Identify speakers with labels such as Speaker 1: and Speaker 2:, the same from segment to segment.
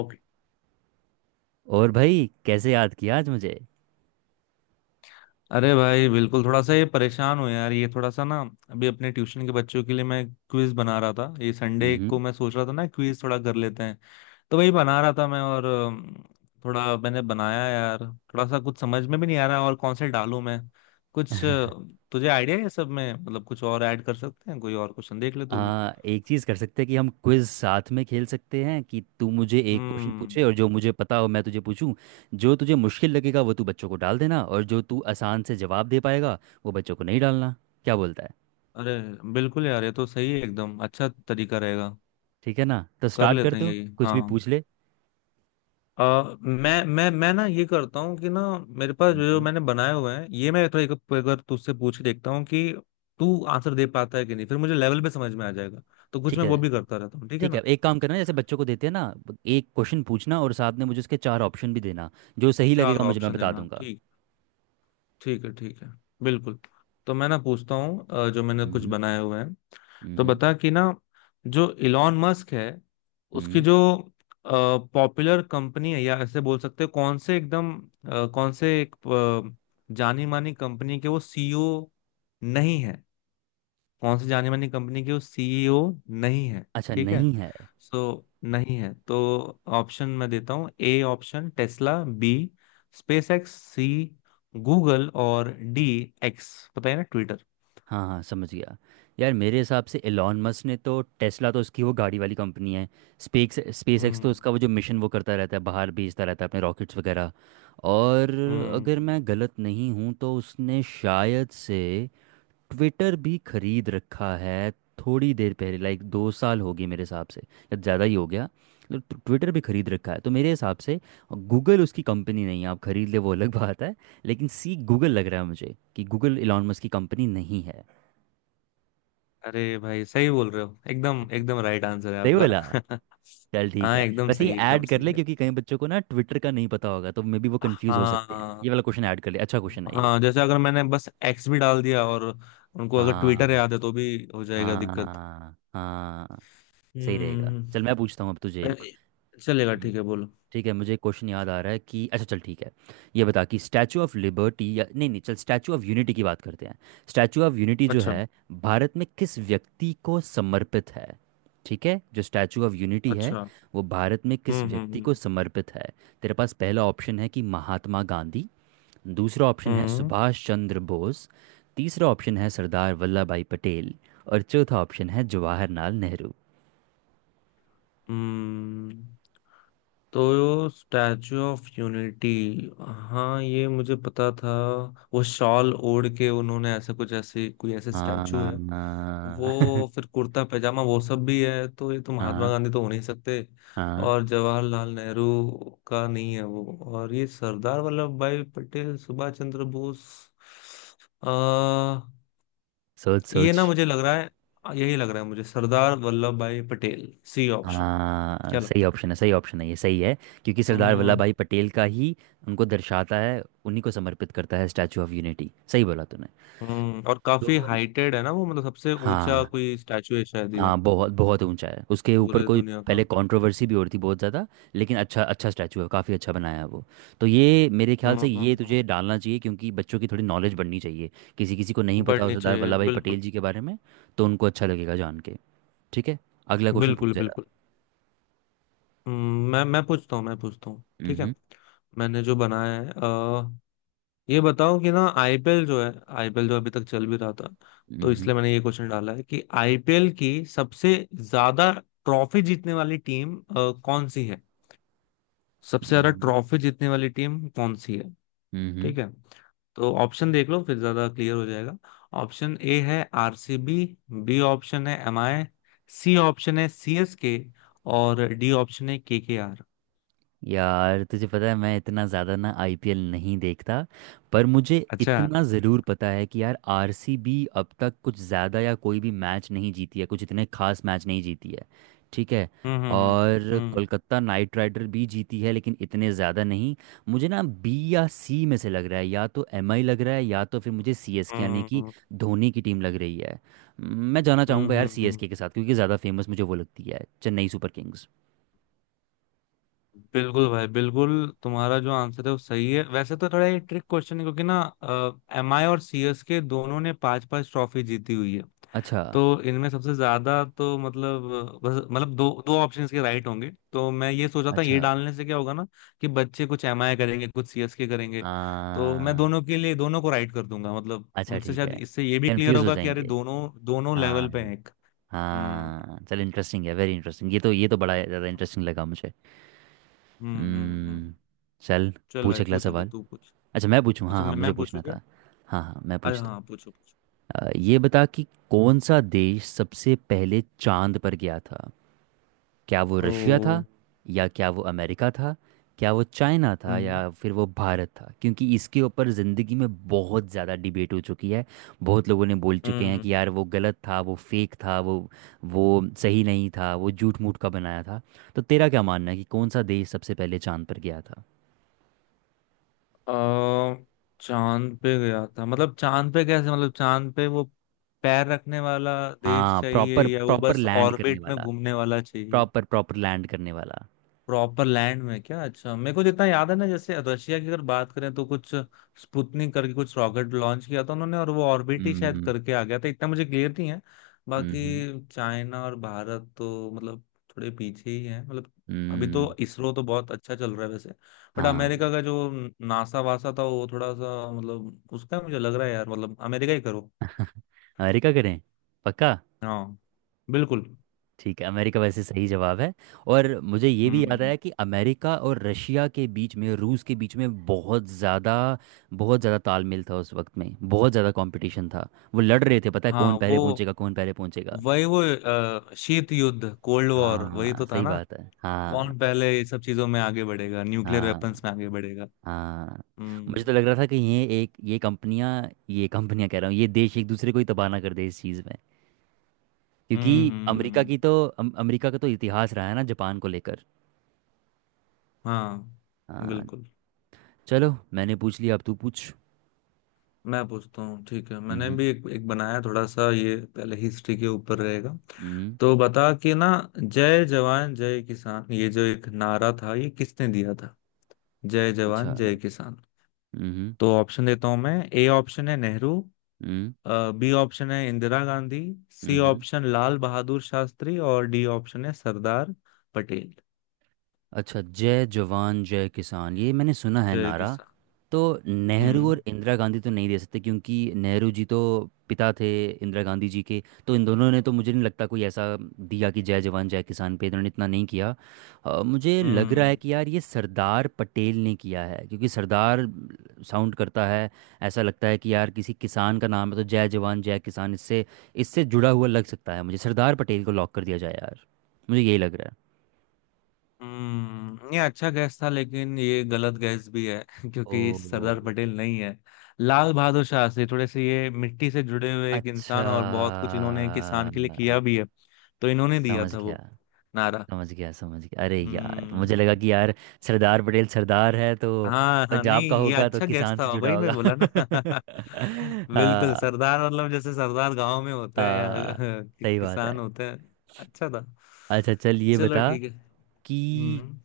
Speaker 1: Okay.
Speaker 2: और भाई कैसे याद किया आज मुझे।
Speaker 1: अरे भाई, बिल्कुल। थोड़ा सा ये परेशान हो यार, ये थोड़ा सा ना। अभी अपने ट्यूशन के बच्चों के लिए मैं क्विज बना रहा था। ये संडे को
Speaker 2: हम्म।
Speaker 1: मैं सोच रहा था ना, क्विज थोड़ा कर लेते हैं। तो वही बना रहा था मैं और थोड़ा मैंने बनाया यार। थोड़ा सा कुछ समझ में भी नहीं आ रहा, और कौन से डालूं मैं कुछ। तुझे आइडिया है सब में? मतलब कुछ और ऐड कर सकते हैं, कोई और क्वेश्चन देख ले तू भी।
Speaker 2: एक चीज़ कर सकते हैं कि हम क्विज साथ में खेल सकते हैं कि तू मुझे एक क्वेश्चन
Speaker 1: हम्म।
Speaker 2: पूछे और जो मुझे पता हो मैं तुझे पूछूं। जो तुझे मुश्किल लगेगा वो तू बच्चों को डाल देना और जो तू आसान से जवाब दे पाएगा वो बच्चों को नहीं डालना। क्या बोलता है।
Speaker 1: अरे बिल्कुल यार, ये तो सही है एकदम, अच्छा तरीका रहेगा।
Speaker 2: ठीक है ना तो
Speaker 1: कर
Speaker 2: स्टार्ट कर
Speaker 1: लेते हैं
Speaker 2: दो
Speaker 1: यही,
Speaker 2: कुछ भी
Speaker 1: हाँ।
Speaker 2: पूछ ले।
Speaker 1: अ मैं ना ये करता हूँ कि ना, मेरे पास जो जो
Speaker 2: हम्म।
Speaker 1: मैंने बनाए हुए हैं ये मैं थोड़ा एक अगर तुझसे पूछ के देखता हूँ कि तू आंसर दे पाता है कि नहीं, फिर मुझे लेवल पे समझ में आ जाएगा। तो कुछ
Speaker 2: ठीक
Speaker 1: मैं
Speaker 2: है
Speaker 1: वो भी करता रहता हूँ, ठीक है
Speaker 2: ठीक है,
Speaker 1: ना।
Speaker 2: एक काम करना जैसे बच्चों को देते हैं ना, एक क्वेश्चन पूछना और साथ में मुझे उसके चार ऑप्शन भी देना। जो सही
Speaker 1: चार
Speaker 2: लगेगा मुझे मैं
Speaker 1: ऑप्शन
Speaker 2: बता
Speaker 1: देना,
Speaker 2: दूंगा।
Speaker 1: ठीक है। ठीक है, ठीक है, बिल्कुल। तो मैं ना पूछता हूँ जो मैंने कुछ
Speaker 2: हम्म।
Speaker 1: बनाए हुए हैं। तो
Speaker 2: हम्म,
Speaker 1: बता कि ना, जो इलॉन मस्क है, उसकी
Speaker 2: हम्म।
Speaker 1: जो पॉपुलर कंपनी है, या ऐसे बोल सकते हो कौन से एकदम कौन से एक जानी मानी कंपनी के वो सीईओ नहीं है। कौन सी जानी मानी कंपनी की वो सीईओ नहीं है?
Speaker 2: अच्छा
Speaker 1: ठीक है।
Speaker 2: नहीं है।
Speaker 1: सो नहीं है तो ऑप्शन मैं देता हूँ। A option Tesla, B SpaceX, C Google और डी एक्स, पता है ना, ट्विटर।
Speaker 2: हाँ हाँ समझ गया। यार मेरे हिसाब से एलॉन मस्क ने तो टेस्ला तो उसकी वो गाड़ी वाली कंपनी है। स्पेस स्पेस एक्स तो
Speaker 1: हम्म।
Speaker 2: उसका वो जो मिशन वो करता रहता है, बाहर भेजता रहता है अपने रॉकेट्स वगैरह। और अगर
Speaker 1: हम्म।
Speaker 2: मैं गलत नहीं हूँ तो उसने शायद से ट्विटर भी खरीद रखा है। थोड़ी देर पहले लाइक दो साल हो गए मेरे हिसाब से या ज़्यादा ही हो गया। मतलब ट्विटर भी खरीद रखा है तो मेरे हिसाब से गूगल उसकी कंपनी नहीं है। आप खरीद ले वो अलग बात है, लेकिन सी गूगल लग रहा है मुझे कि गूगल एलॉन मस्क की कंपनी नहीं है।
Speaker 1: अरे भाई सही बोल रहे हो, एकदम एकदम राइट आंसर है
Speaker 2: सही बोला।
Speaker 1: आपका।
Speaker 2: चल ठीक
Speaker 1: हाँ
Speaker 2: है,
Speaker 1: एकदम
Speaker 2: वैसे ये
Speaker 1: सही, एकदम
Speaker 2: ऐड कर
Speaker 1: सही
Speaker 2: ले
Speaker 1: है।
Speaker 2: क्योंकि कई बच्चों को ना ट्विटर का नहीं पता होगा तो मे बी वो कंफ्यूज हो सकते हैं, ये
Speaker 1: हाँ।
Speaker 2: वाला क्वेश्चन ऐड कर ले, अच्छा क्वेश्चन है ये।
Speaker 1: हाँ, जैसे अगर मैंने बस एक्स भी डाल दिया और उनको अगर ट्विटर
Speaker 2: हाँ
Speaker 1: याद है तो भी हो जाएगा दिक्कत।
Speaker 2: हाँ। हाँ सही रहेगा।
Speaker 1: हम्म।
Speaker 2: चल मैं पूछता हूँ अब तुझे एक।
Speaker 1: अरे, चलेगा ठीक है, बोलो।
Speaker 2: ठीक है, मुझे एक क्वेश्चन याद आ रहा है कि अच्छा चल ठीक है, ये बता कि स्टैचू ऑफ लिबर्टी या नहीं नहीं चल स्टैचू ऑफ यूनिटी की बात करते हैं। स्टैचू ऑफ यूनिटी जो
Speaker 1: अच्छा।
Speaker 2: है भारत में किस व्यक्ति को समर्पित है। ठीक है, जो स्टैचू ऑफ यूनिटी है
Speaker 1: अच्छा।
Speaker 2: वो भारत में
Speaker 1: हम्म।
Speaker 2: किस
Speaker 1: हम्म।
Speaker 2: व्यक्ति को
Speaker 1: हम्म।
Speaker 2: समर्पित है। तेरे पास पहला ऑप्शन है कि महात्मा गांधी, दूसरा ऑप्शन है
Speaker 1: हम्म।
Speaker 2: सुभाष चंद्र बोस, तीसरा ऑप्शन है सरदार वल्लभ भाई पटेल, और चौथा ऑप्शन है जवाहरलाल नेहरू।
Speaker 1: हम्म। तो स्टैचू ऑफ यूनिटी, हाँ ये मुझे पता था। वो शॉल ओढ़ के उन्होंने ऐसा कुछ, ऐसे कोई ऐसे
Speaker 2: हाँ
Speaker 1: स्टैचू है। वो
Speaker 2: हाँ।
Speaker 1: फिर कुर्ता पैजामा वो सब भी है, तो ये तो महात्मा
Speaker 2: हाँ
Speaker 1: गांधी तो हो नहीं सकते।
Speaker 2: हाँ।
Speaker 1: और जवाहरलाल नेहरू का नहीं है वो। और ये सरदार वल्लभ भाई पटेल, सुभाष चंद्र बोस,
Speaker 2: सोच
Speaker 1: ये
Speaker 2: सोच।
Speaker 1: ना मुझे लग रहा है, यही लग रहा है मुझे, सरदार वल्लभ भाई पटेल सी ऑप्शन।
Speaker 2: हाँ
Speaker 1: क्या
Speaker 2: सही
Speaker 1: लगता
Speaker 2: ऑप्शन है, सही ऑप्शन है, ये सही है। क्योंकि
Speaker 1: है?
Speaker 2: सरदार
Speaker 1: हम्म।
Speaker 2: वल्लभ भाई पटेल का ही उनको दर्शाता है, उन्हीं को समर्पित करता है स्टैचू ऑफ यूनिटी। सही बोला तूने।
Speaker 1: हम्म। और काफी
Speaker 2: तो
Speaker 1: हाइटेड है ना वो, मतलब सबसे ऊंचा
Speaker 2: हाँ।
Speaker 1: कोई स्टैचू है शायद ये,
Speaker 2: हाँ बहुत बहुत ऊंचा है, उसके ऊपर
Speaker 1: पूरे
Speaker 2: कोई
Speaker 1: दुनिया का।
Speaker 2: पहले कंट्रोवर्सी भी हो रही थी बहुत ज़्यादा। लेकिन अच्छा अच्छा स्टैचू है, काफ़ी अच्छा बनाया है वो। तो ये मेरे ख्याल
Speaker 1: हम्म।
Speaker 2: से ये
Speaker 1: हम्म। हम्म।
Speaker 2: तुझे डालना चाहिए क्योंकि बच्चों की थोड़ी नॉलेज बढ़नी चाहिए। किसी किसी को नहीं पता हो
Speaker 1: बढ़नी
Speaker 2: सरदार
Speaker 1: चाहिए
Speaker 2: वल्लभ भाई
Speaker 1: बिल्कुल।
Speaker 2: पटेल जी के बारे में तो उनको अच्छा लगेगा जान के। ठीक है, अगला क्वेश्चन पूछ
Speaker 1: बिल्कुल।
Speaker 2: जरा।
Speaker 1: बिल्कुल। हम्म। मैं पूछता हूँ, मैं पूछता हूँ,
Speaker 2: हम्म
Speaker 1: ठीक है।
Speaker 2: हम्म
Speaker 1: मैंने जो बनाया है, ये बताओ कि ना, आईपीएल जो है, आईपीएल जो अभी तक चल भी रहा था,
Speaker 2: हम्म,
Speaker 1: तो इसलिए
Speaker 2: हम्म।
Speaker 1: मैंने ये क्वेश्चन डाला है कि आईपीएल की सबसे ज्यादा ट्रॉफी जीतने वाली टीम कौन सी है। सबसे ज्यादा
Speaker 2: हम्म
Speaker 1: ट्रॉफी जीतने वाली टीम कौन सी है?
Speaker 2: हम्म।
Speaker 1: ठीक है, तो ऑप्शन देख लो, फिर ज्यादा क्लियर हो जाएगा। ऑप्शन ए है आरसीबी, बी ऑप्शन है एमआई, सी ऑप्शन है सीएसके और डी ऑप्शन है केकेआर।
Speaker 2: यार तुझे पता है मैं इतना ज़्यादा ना आईपीएल नहीं देखता। पर मुझे
Speaker 1: अच्छा।
Speaker 2: इतना ज़रूर पता है कि यार आरसीबी अब तक कुछ ज़्यादा या कोई भी मैच नहीं जीती है, कुछ इतने खास मैच नहीं जीती है। ठीक है।
Speaker 1: हम्म। हम्म।
Speaker 2: और
Speaker 1: हम्म।
Speaker 2: कोलकाता नाइट राइडर भी जीती है लेकिन इतने ज़्यादा नहीं। मुझे ना बी या सी में से लग रहा है, या तो एमआई लग रहा है या तो फिर मुझे सीएसके यानी
Speaker 1: हम्म।
Speaker 2: कि
Speaker 1: हम्म।
Speaker 2: धोनी की टीम लग रही है। मैं जाना
Speaker 1: हम्म।
Speaker 2: चाहूँगा यार
Speaker 1: हम्म। हम्म। हम्म।
Speaker 2: सीएसके के साथ क्योंकि ज़्यादा फेमस मुझे वो लगती है, चेन्नई सुपर किंग्स।
Speaker 1: बिल्कुल भाई, बिल्कुल। तुम्हारा जो आंसर है वो सही है वैसे, तो थोड़ा ये ट्रिक क्वेश्चन है क्योंकि ना एमआई और सीएसके दोनों ने पांच पांच ट्रॉफी जीती हुई है।
Speaker 2: अच्छा।
Speaker 1: तो इनमें सबसे ज्यादा तो मतलब, बस मतलब दो दो ऑप्शंस के राइट होंगे, तो मैं ये सोचा था ये
Speaker 2: अच्छा
Speaker 1: डालने से क्या होगा ना, कि बच्चे कुछ एमआई करेंगे कुछ सीएसके करेंगे।
Speaker 2: आ,
Speaker 1: तो मैं दोनों के लिए दोनों को राइट कर दूंगा, मतलब
Speaker 2: अच्छा
Speaker 1: उनसे
Speaker 2: ठीक
Speaker 1: शायद
Speaker 2: है,
Speaker 1: इससे ये भी क्लियर
Speaker 2: कंफ्यूज हो
Speaker 1: होगा कि अरे
Speaker 2: जाएंगे।
Speaker 1: दोनों दोनों
Speaker 2: हाँ।
Speaker 1: लेवल पे हैं एक। हम्म।
Speaker 2: हाँ चल इंटरेस्टिंग है, वेरी इंटरेस्टिंग, ये तो बड़ा ज़्यादा इंटरेस्टिंग लगा मुझे।
Speaker 1: हम्म। हम्म। हम्म।
Speaker 2: हम्म,
Speaker 1: हम्म।
Speaker 2: चल।
Speaker 1: चल
Speaker 2: पूछ
Speaker 1: भाई
Speaker 2: अगला
Speaker 1: पूछ, अभी
Speaker 2: सवाल।
Speaker 1: तू पूछ।
Speaker 2: अच्छा मैं पूछूँ, हाँ
Speaker 1: अच्छा
Speaker 2: हाँ
Speaker 1: मैं
Speaker 2: मुझे
Speaker 1: मैं पूछू।
Speaker 2: पूछना था। हाँ हाँ मैं
Speaker 1: अरे
Speaker 2: पूछता
Speaker 1: हाँ, पूछो पूछो।
Speaker 2: हूँ। ये बता कि कौन सा देश सबसे पहले चांद पर गया था। क्या वो रशिया था,
Speaker 1: ओ।
Speaker 2: या क्या वो अमेरिका था, क्या वो चाइना था,
Speaker 1: हम्म।
Speaker 2: या फिर वो भारत था, क्योंकि इसके ऊपर ज़िंदगी में बहुत ज़्यादा डिबेट हो चुकी है। बहुत लोगों ने बोल चुके हैं कि
Speaker 1: हम्म।
Speaker 2: यार वो गलत था, वो फेक था, वो सही नहीं था, वो झूठ मूठ का बनाया था। तो तेरा क्या मानना है कि कौन सा देश सबसे पहले चांद पर गया था।
Speaker 1: अ, चांद पे गया था मतलब? चांद पे कैसे? मतलब चांद पे वो पैर रखने वाला देश
Speaker 2: हाँ
Speaker 1: चाहिए
Speaker 2: प्रॉपर
Speaker 1: या वो
Speaker 2: प्रॉपर
Speaker 1: बस
Speaker 2: लैंड करने
Speaker 1: ऑर्बिट में
Speaker 2: वाला,
Speaker 1: घूमने वाला चाहिए?
Speaker 2: प्रॉपर प्रॉपर लैंड करने वाला।
Speaker 1: प्रॉपर लैंड में क्या? अच्छा, मेरे को जितना याद है ना, जैसे रशिया की अगर बात करें तो कुछ स्पुतनिक करके कुछ रॉकेट लॉन्च किया था उन्होंने और वो ऑर्बिट ही शायद
Speaker 2: हम्म
Speaker 1: करके आ गया था, इतना मुझे क्लियर नहीं है।
Speaker 2: हम्म।
Speaker 1: बाकी चाइना और भारत तो मतलब थोड़े पीछे ही है मतलब। अभी
Speaker 2: हम्म,
Speaker 1: तो इसरो तो बहुत अच्छा चल रहा है वैसे। बट
Speaker 2: हाँ।
Speaker 1: अमेरिका का जो नासा वासा था वो थोड़ा सा मतलब, उसका मुझे लग रहा है यार, मतलब अमेरिका ही करो।
Speaker 2: अमेरिका करें, पक्का।
Speaker 1: हाँ, बिल्कुल।
Speaker 2: ठीक है अमेरिका वैसे सही जवाब है। और मुझे ये भी याद
Speaker 1: हम्म।
Speaker 2: आया कि अमेरिका और रशिया के बीच में, रूस के बीच में बहुत ज़्यादा, बहुत ज़्यादा तालमेल था उस वक्त में, बहुत ज़्यादा कंपटीशन था। वो लड़ रहे थे पता है
Speaker 1: हाँ
Speaker 2: कौन पहले
Speaker 1: वो,
Speaker 2: पहुंचेगा, कौन पहले पहुंचेगा।
Speaker 1: वही वो शीत युद्ध, कोल्ड वॉर, वही
Speaker 2: हाँ
Speaker 1: तो था
Speaker 2: सही
Speaker 1: ना।
Speaker 2: बात है। हाँ
Speaker 1: कौन पहले ये सब चीजों में आगे बढ़ेगा, न्यूक्लियर
Speaker 2: हाँ
Speaker 1: वेपन्स में आगे बढ़ेगा।
Speaker 2: हाँ। मुझे
Speaker 1: हम्म।
Speaker 2: तो लग रहा था कि ये एक ये कंपनियां, ये कंपनियां कह रहा हूँ ये देश एक दूसरे को ही तबाह ना कर दे इस चीज़ में।
Speaker 1: हम्म।
Speaker 2: क्योंकि अमेरिका
Speaker 1: हम्म।
Speaker 2: की तो अमेरिका का तो इतिहास रहा है ना जापान को लेकर।
Speaker 1: हाँ,
Speaker 2: हाँ।
Speaker 1: बिल्कुल।
Speaker 2: चलो मैंने पूछ लिया अब तू पूछ।
Speaker 1: मैं पूछता हूँ ठीक है, मैंने
Speaker 2: हम्म
Speaker 1: भी एक बनाया थोड़ा सा, ये पहले हिस्ट्री के ऊपर रहेगा।
Speaker 2: हम्म।
Speaker 1: तो बता कि ना, जय जवान जय किसान ये जो एक नारा था ये किसने दिया था? जय
Speaker 2: अच्छा।
Speaker 1: जवान जय किसान।
Speaker 2: हम्म
Speaker 1: तो ऑप्शन देता हूँ मैं। ए ऑप्शन है नेहरू,
Speaker 2: हम्म
Speaker 1: बी ऑप्शन है इंदिरा गांधी, सी
Speaker 2: हम्म।
Speaker 1: ऑप्शन लाल बहादुर शास्त्री और डी ऑप्शन है सरदार पटेल।
Speaker 2: अच्छा जय जवान जय किसान ये मैंने सुना है
Speaker 1: जय
Speaker 2: नारा।
Speaker 1: किसान।
Speaker 2: तो नेहरू
Speaker 1: हम्म।
Speaker 2: और इंदिरा गांधी तो नहीं दे सकते क्योंकि नेहरू जी तो पिता थे इंदिरा गांधी जी के, तो इन दोनों ने तो मुझे नहीं लगता कोई ऐसा दिया कि जय जवान जय किसान पे इन्होंने इतना नहीं किया। मुझे लग रहा है
Speaker 1: हम्म।
Speaker 2: कि यार ये सरदार पटेल ने किया है क्योंकि सरदार साउंड करता है। ऐसा लगता है कि यार किसी किसान का नाम है तो जय जवान जय किसान, इससे इससे जुड़ा हुआ लग सकता है, मुझे सरदार पटेल को लॉक कर दिया जाए यार। मुझे यही लग रहा है।
Speaker 1: हम्म। ये अच्छा गैस था, लेकिन ये गलत गैस भी है
Speaker 2: ओ
Speaker 1: क्योंकि सरदार पटेल नहीं है। लाल बहादुर शास्त्री थोड़े से ये मिट्टी से जुड़े हुए एक
Speaker 2: अच्छा।
Speaker 1: इंसान और बहुत कुछ इन्होंने किसान के लिए किया भी है, तो इन्होंने दिया
Speaker 2: समझ
Speaker 1: था
Speaker 2: गया,
Speaker 1: वो नारा।
Speaker 2: समझ गया, समझ गया। अरे यार मुझे लगा
Speaker 1: हम्म।
Speaker 2: कि यार सरदार पटेल सरदार है तो
Speaker 1: हाँ हाँ,
Speaker 2: पंजाब का
Speaker 1: नहीं ये
Speaker 2: होगा तो
Speaker 1: अच्छा गैस
Speaker 2: किसान
Speaker 1: था,
Speaker 2: से जुड़ा
Speaker 1: वही मैं
Speaker 2: होगा।
Speaker 1: बोला ना। बिल्कुल,
Speaker 2: हाँ
Speaker 1: सरदार मतलब जैसे सरदार गांव में होते हैं
Speaker 2: हाँ
Speaker 1: या
Speaker 2: सही बात है।
Speaker 1: किसान होते हैं। अच्छा था।
Speaker 2: अच्छा चल ये
Speaker 1: चलो
Speaker 2: बता
Speaker 1: ठीक है।
Speaker 2: कि
Speaker 1: हम्म।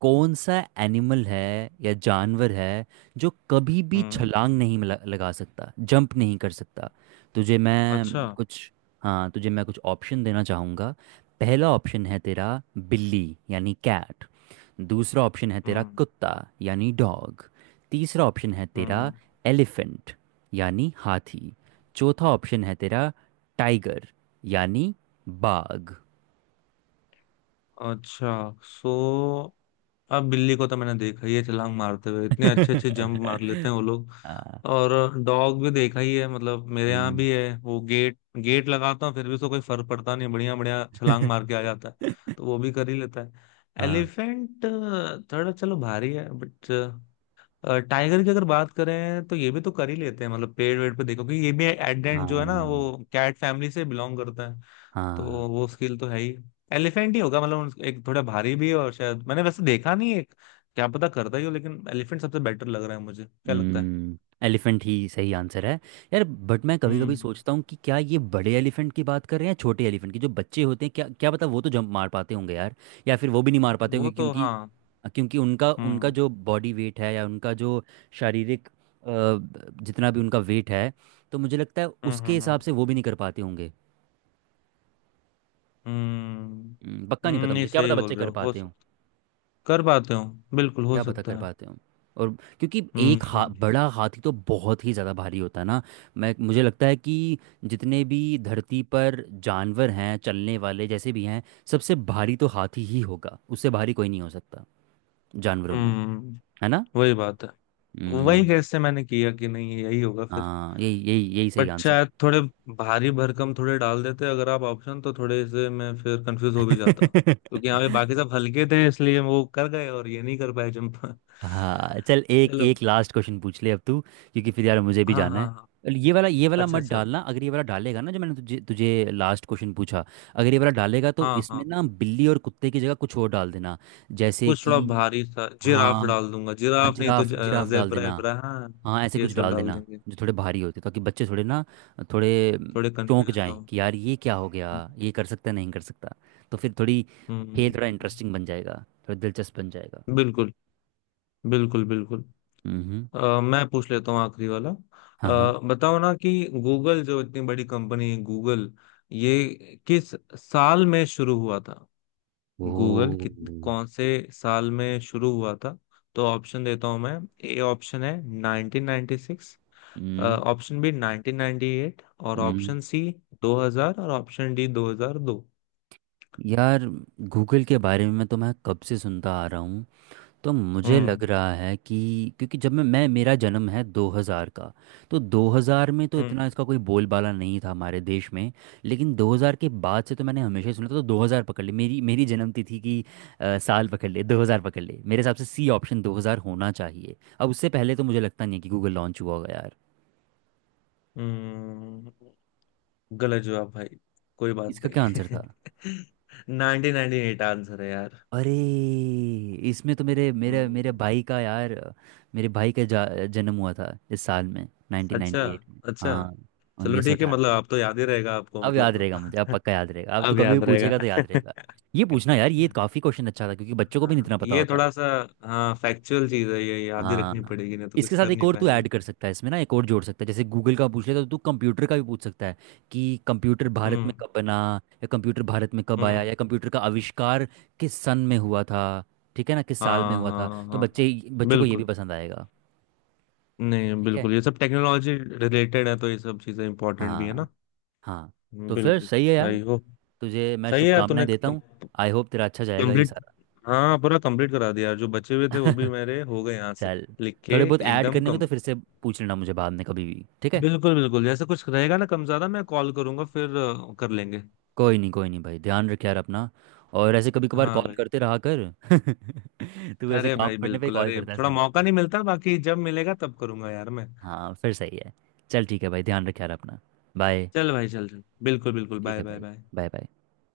Speaker 2: कौन सा एनिमल है या जानवर है जो कभी भी
Speaker 1: हम्म।
Speaker 2: छलांग नहीं लगा सकता, जंप नहीं कर सकता। तुझे मैं
Speaker 1: अच्छा।
Speaker 2: कुछ, हाँ तुझे मैं कुछ ऑप्शन देना चाहूँगा। पहला ऑप्शन है तेरा बिल्ली यानी कैट, दूसरा ऑप्शन है तेरा
Speaker 1: हम्म।
Speaker 2: कुत्ता यानी डॉग, तीसरा ऑप्शन है तेरा
Speaker 1: हम्म।
Speaker 2: एलिफेंट यानी हाथी, चौथा ऑप्शन है तेरा टाइगर यानी बाघ।
Speaker 1: अच्छा। सो अब बिल्ली को तो मैंने देखा ही है छलांग मारते हुए, इतने अच्छे अच्छे जंप मार लेते हैं वो लोग।
Speaker 2: हाँ,
Speaker 1: और डॉग भी देखा ही है, मतलब मेरे यहाँ
Speaker 2: हम्म,
Speaker 1: भी है वो, गेट गेट लगाता हूँ फिर भी उसको कोई फर्क पड़ता नहीं, बढ़िया बढ़िया छलांग मार के आ जाता है। तो वो भी कर ही लेता है।
Speaker 2: हाँ
Speaker 1: एलिफेंट थोड़ा, चलो भारी है बट टाइगर की अगर बात करें तो ये भी तो कर ही लेते हैं, मतलब पेड़ वेड़ पे देखो, कि ये भी एडेंट जो है ना
Speaker 2: हाँ
Speaker 1: वो कैट फैमिली से बिलोंग करता है।
Speaker 2: हाँ।
Speaker 1: तो वो स्किल तो है ही। एलिफेंट ही होगा, मतलब एक थोड़ा भारी भी है और शायद मैंने वैसे देखा नहीं है, एक क्या पता करता ही हो, लेकिन एलिफेंट सबसे बेटर लग रहा है मुझे, क्या लगता है।
Speaker 2: हम्म। एलिफेंट ही सही आंसर है यार। बट मैं कभी कभी
Speaker 1: हम्म।
Speaker 2: सोचता हूँ कि क्या ये बड़े एलिफेंट की बात कर रहे हैं या छोटे एलिफेंट की जो बच्चे होते हैं, क्या क्या पता वो तो जंप मार पाते होंगे यार। या फिर वो भी नहीं मार पाते होंगे
Speaker 1: वो तो
Speaker 2: क्योंकि,
Speaker 1: हाँ।
Speaker 2: क्योंकि उनका उनका
Speaker 1: हम्म।
Speaker 2: जो बॉडी वेट है या उनका जो शारीरिक जितना भी उनका वेट है तो मुझे लगता है
Speaker 1: हम्म।
Speaker 2: उसके
Speaker 1: हम्म।
Speaker 2: हिसाब
Speaker 1: हम्म।
Speaker 2: से वो भी नहीं कर पाते होंगे।
Speaker 1: हम्म।
Speaker 2: पक्का नहीं
Speaker 1: हम्म।
Speaker 2: पता
Speaker 1: नहीं
Speaker 2: मुझे, क्या पता
Speaker 1: सही बोल
Speaker 2: बच्चे
Speaker 1: रहे
Speaker 2: कर
Speaker 1: हो,
Speaker 2: पाते।
Speaker 1: कर पाते हो, बिल्कुल हो
Speaker 2: क्या पता
Speaker 1: सकता
Speaker 2: कर
Speaker 1: है।
Speaker 2: पाते हो। और क्योंकि एक
Speaker 1: हम्म।
Speaker 2: बड़ा हाथी तो बहुत ही ज़्यादा भारी होता है ना। मैं मुझे लगता है कि जितने भी धरती पर जानवर हैं चलने वाले जैसे भी हैं, सबसे भारी तो हाथी ही होगा, उससे भारी कोई नहीं हो सकता जानवरों में।
Speaker 1: हम्म। हम्म।
Speaker 2: है ना।
Speaker 1: वही बात है। वही
Speaker 2: हम्म।
Speaker 1: कैसे मैंने किया कि नहीं, यही होगा फिर।
Speaker 2: हाँ यही यही यही सही
Speaker 1: बट
Speaker 2: आंसर
Speaker 1: शायद थोड़े भारी भरकम थोड़े डाल देते अगर आप ऑप्शन, तो थोड़े से मैं फिर कंफ्यूज हो भी जाता क्योंकि यहाँ पे
Speaker 2: है।
Speaker 1: बाकी सब हल्के थे, इसलिए वो कर गए और ये नहीं कर पाए जंप।
Speaker 2: हाँ चल एक
Speaker 1: चलो।
Speaker 2: एक लास्ट क्वेश्चन पूछ ले अब तू, क्योंकि फिर यार मुझे भी
Speaker 1: हाँ
Speaker 2: जाना
Speaker 1: हाँ
Speaker 2: है।
Speaker 1: हाँ।
Speaker 2: चल, ये वाला
Speaker 1: अच्छा
Speaker 2: मत
Speaker 1: अच्छा।
Speaker 2: डालना, अगर ये वाला डालेगा ना जो मैंने तुझे तुझे लास्ट क्वेश्चन पूछा, अगर ये वाला डालेगा तो
Speaker 1: हाँ
Speaker 2: इसमें
Speaker 1: हाँ।
Speaker 2: ना बिल्ली और कुत्ते की जगह कुछ और डाल देना। जैसे
Speaker 1: कुछ
Speaker 2: कि,
Speaker 1: थोड़ा भारी सा, जिराफ
Speaker 2: हाँ
Speaker 1: डाल दूंगा,
Speaker 2: हाँ
Speaker 1: जिराफ नहीं तो
Speaker 2: जिराफ जिराफ डाल
Speaker 1: जेबरा
Speaker 2: देना,
Speaker 1: एबरा, हाँ
Speaker 2: हाँ ऐसे
Speaker 1: ये
Speaker 2: कुछ
Speaker 1: सब
Speaker 2: डाल
Speaker 1: डाल
Speaker 2: देना
Speaker 1: देंगे।
Speaker 2: जो थोड़े भारी होते ताकि बच्चे थोड़े ना, थोड़े
Speaker 1: थोड़े
Speaker 2: चौंक
Speaker 1: कंफ्यूज
Speaker 2: जाएं
Speaker 1: हो।
Speaker 2: कि यार ये क्या हो गया,
Speaker 1: हम्म।
Speaker 2: ये कर सकता है, नहीं कर सकता। तो फिर थोड़ी
Speaker 1: हम्म।
Speaker 2: खेल थोड़ा
Speaker 1: हम्म।
Speaker 2: इंटरेस्टिंग बन जाएगा, थोड़ा दिलचस्प बन जाएगा।
Speaker 1: हम्म। बिल्कुल। बिल्कुल बिल्कुल।
Speaker 2: हम्म हम्म,
Speaker 1: मैं पूछ लेता हूँ आखिरी वाला।
Speaker 2: हाँ हाँ।
Speaker 1: बताओ ना कि गूगल जो इतनी बड़ी कंपनी है गूगल, ये किस साल में शुरू हुआ था?
Speaker 2: ओ
Speaker 1: गूगल कित
Speaker 2: हम्म।
Speaker 1: कौन से साल में शुरू हुआ था? तो ऑप्शन देता हूँ मैं। ए ऑप्शन है 1996, ऑप्शन बी 1998 और
Speaker 2: हम्म
Speaker 1: ऑप्शन सी 2000 और ऑप्शन डी 2002।
Speaker 2: यार गूगल के बारे में मैं तो मैं कब से सुनता आ रहा हूँ। तो मुझे लग
Speaker 1: हम्म।
Speaker 2: रहा है कि क्योंकि जब मैं मेरा जन्म है 2000 का, तो 2000 में तो इतना
Speaker 1: हम्म।
Speaker 2: इसका कोई बोलबाला नहीं था हमारे देश में। लेकिन 2000 के बाद से तो मैंने हमेशा ही सुना था, तो 2000 पकड़ ले, मेरी मेरी जन्मतिथि की थी कि साल पकड़ ले, 2000 पकड़ ले, मेरे हिसाब से सी ऑप्शन 2000 होना चाहिए। अब उससे पहले तो मुझे लगता नहीं है कि गूगल लॉन्च हुआ होगा यार।
Speaker 1: हम्म। गलत जवाब भाई, कोई बात
Speaker 2: इसका क्या आंसर
Speaker 1: नहीं।
Speaker 2: था?
Speaker 1: 1998 आंसर है यार।
Speaker 2: अरे, इसमें तो मेरे मेरे मेरे
Speaker 1: हम्म।
Speaker 2: भाई का यार, मेरे भाई का जन्म हुआ था इस साल में,
Speaker 1: अच्छा।
Speaker 2: 1998 में।
Speaker 1: अच्छा
Speaker 2: हाँ,
Speaker 1: चलो
Speaker 2: उन्नीस सौ
Speaker 1: ठीक है, मतलब
Speaker 2: अठानवे।
Speaker 1: आप तो याद ही रहेगा आपको
Speaker 2: अब याद
Speaker 1: मतलब।
Speaker 2: रहेगा मुझे, अब पक्का याद रहेगा, अब तो
Speaker 1: अब
Speaker 2: कभी
Speaker 1: याद
Speaker 2: भी पूछेगा तो
Speaker 1: रहेगा।
Speaker 2: याद रहेगा। ये पूछना यार, ये काफ़ी क्वेश्चन अच्छा था क्योंकि बच्चों को भी नहीं इतना
Speaker 1: हाँ,
Speaker 2: पता
Speaker 1: ये
Speaker 2: होता।
Speaker 1: थोड़ा सा, हाँ फैक्चुअल चीज है ये, याद ही रखनी
Speaker 2: हाँ
Speaker 1: पड़ेगी नहीं तो कुछ
Speaker 2: इसके साथ
Speaker 1: कर
Speaker 2: एक
Speaker 1: नहीं
Speaker 2: और तू
Speaker 1: पाएंगे।
Speaker 2: ऐड कर सकता है, इसमें ना एक और जोड़ सकता है, जैसे गूगल का पूछ ले तो तू कंप्यूटर का भी पूछ सकता है कि कंप्यूटर भारत में
Speaker 1: हम्म।
Speaker 2: कब बना, या कंप्यूटर भारत में कब आया,
Speaker 1: हम्म।
Speaker 2: या कंप्यूटर का आविष्कार किस सन में हुआ था। ठीक है ना, किस साल में
Speaker 1: हाँ
Speaker 2: हुआ था,
Speaker 1: हाँ
Speaker 2: तो
Speaker 1: हाँ हाँ।
Speaker 2: बच्चे बच्चों को ये भी
Speaker 1: बिल्कुल।
Speaker 2: पसंद आएगा।
Speaker 1: नहीं
Speaker 2: ठीक है।
Speaker 1: बिल्कुल, ये सब टेक्नोलॉजी रिलेटेड है तो ये सब चीजें इंपॉर्टेंट भी है ना।
Speaker 2: हाँ हाँ। तो फिर
Speaker 1: बिल्कुल
Speaker 2: सही है यार,
Speaker 1: भाई, हो
Speaker 2: तुझे मैं
Speaker 1: सही है यार
Speaker 2: शुभकामनाएं
Speaker 1: तूने,
Speaker 2: देता हूँ, आई होप तेरा अच्छा जाएगा ये
Speaker 1: कंप्लीट।
Speaker 2: सारा।
Speaker 1: हाँ, पूरा कंप्लीट करा दिया, जो बचे हुए थे वो भी मेरे हो गए यहाँ से
Speaker 2: चल,
Speaker 1: लिख
Speaker 2: थोड़े
Speaker 1: के।
Speaker 2: बहुत ऐड
Speaker 1: एकदम
Speaker 2: करने को तो
Speaker 1: कम।
Speaker 2: फिर से पूछ लेना मुझे बाद में कभी भी, ठीक है।
Speaker 1: बिल्कुल बिल्कुल, जैसे कुछ रहेगा ना कम ज्यादा, मैं कॉल करूंगा फिर कर लेंगे।
Speaker 2: कोई नहीं, कोई नहीं भाई, ध्यान रख यार अपना, और ऐसे कभी कभार
Speaker 1: हाँ
Speaker 2: कॉल
Speaker 1: भाई।
Speaker 2: करते रहा कर। तू ऐसे
Speaker 1: अरे
Speaker 2: काम
Speaker 1: भाई
Speaker 2: पड़ने पे
Speaker 1: बिल्कुल,
Speaker 2: कॉल
Speaker 1: अरे
Speaker 2: करता है
Speaker 1: थोड़ा मौका
Speaker 2: सिर्फ।
Speaker 1: नहीं मिलता, बाकी जब मिलेगा तब करूंगा यार मैं।
Speaker 2: हाँ फिर सही है। चल ठीक है भाई, ध्यान रख यार अपना। बाय।
Speaker 1: चल भाई, चल चल, बिल्कुल बिल्कुल,
Speaker 2: ठीक
Speaker 1: बाय
Speaker 2: है
Speaker 1: बाय
Speaker 2: भाई,
Speaker 1: बाय।
Speaker 2: Bye bye.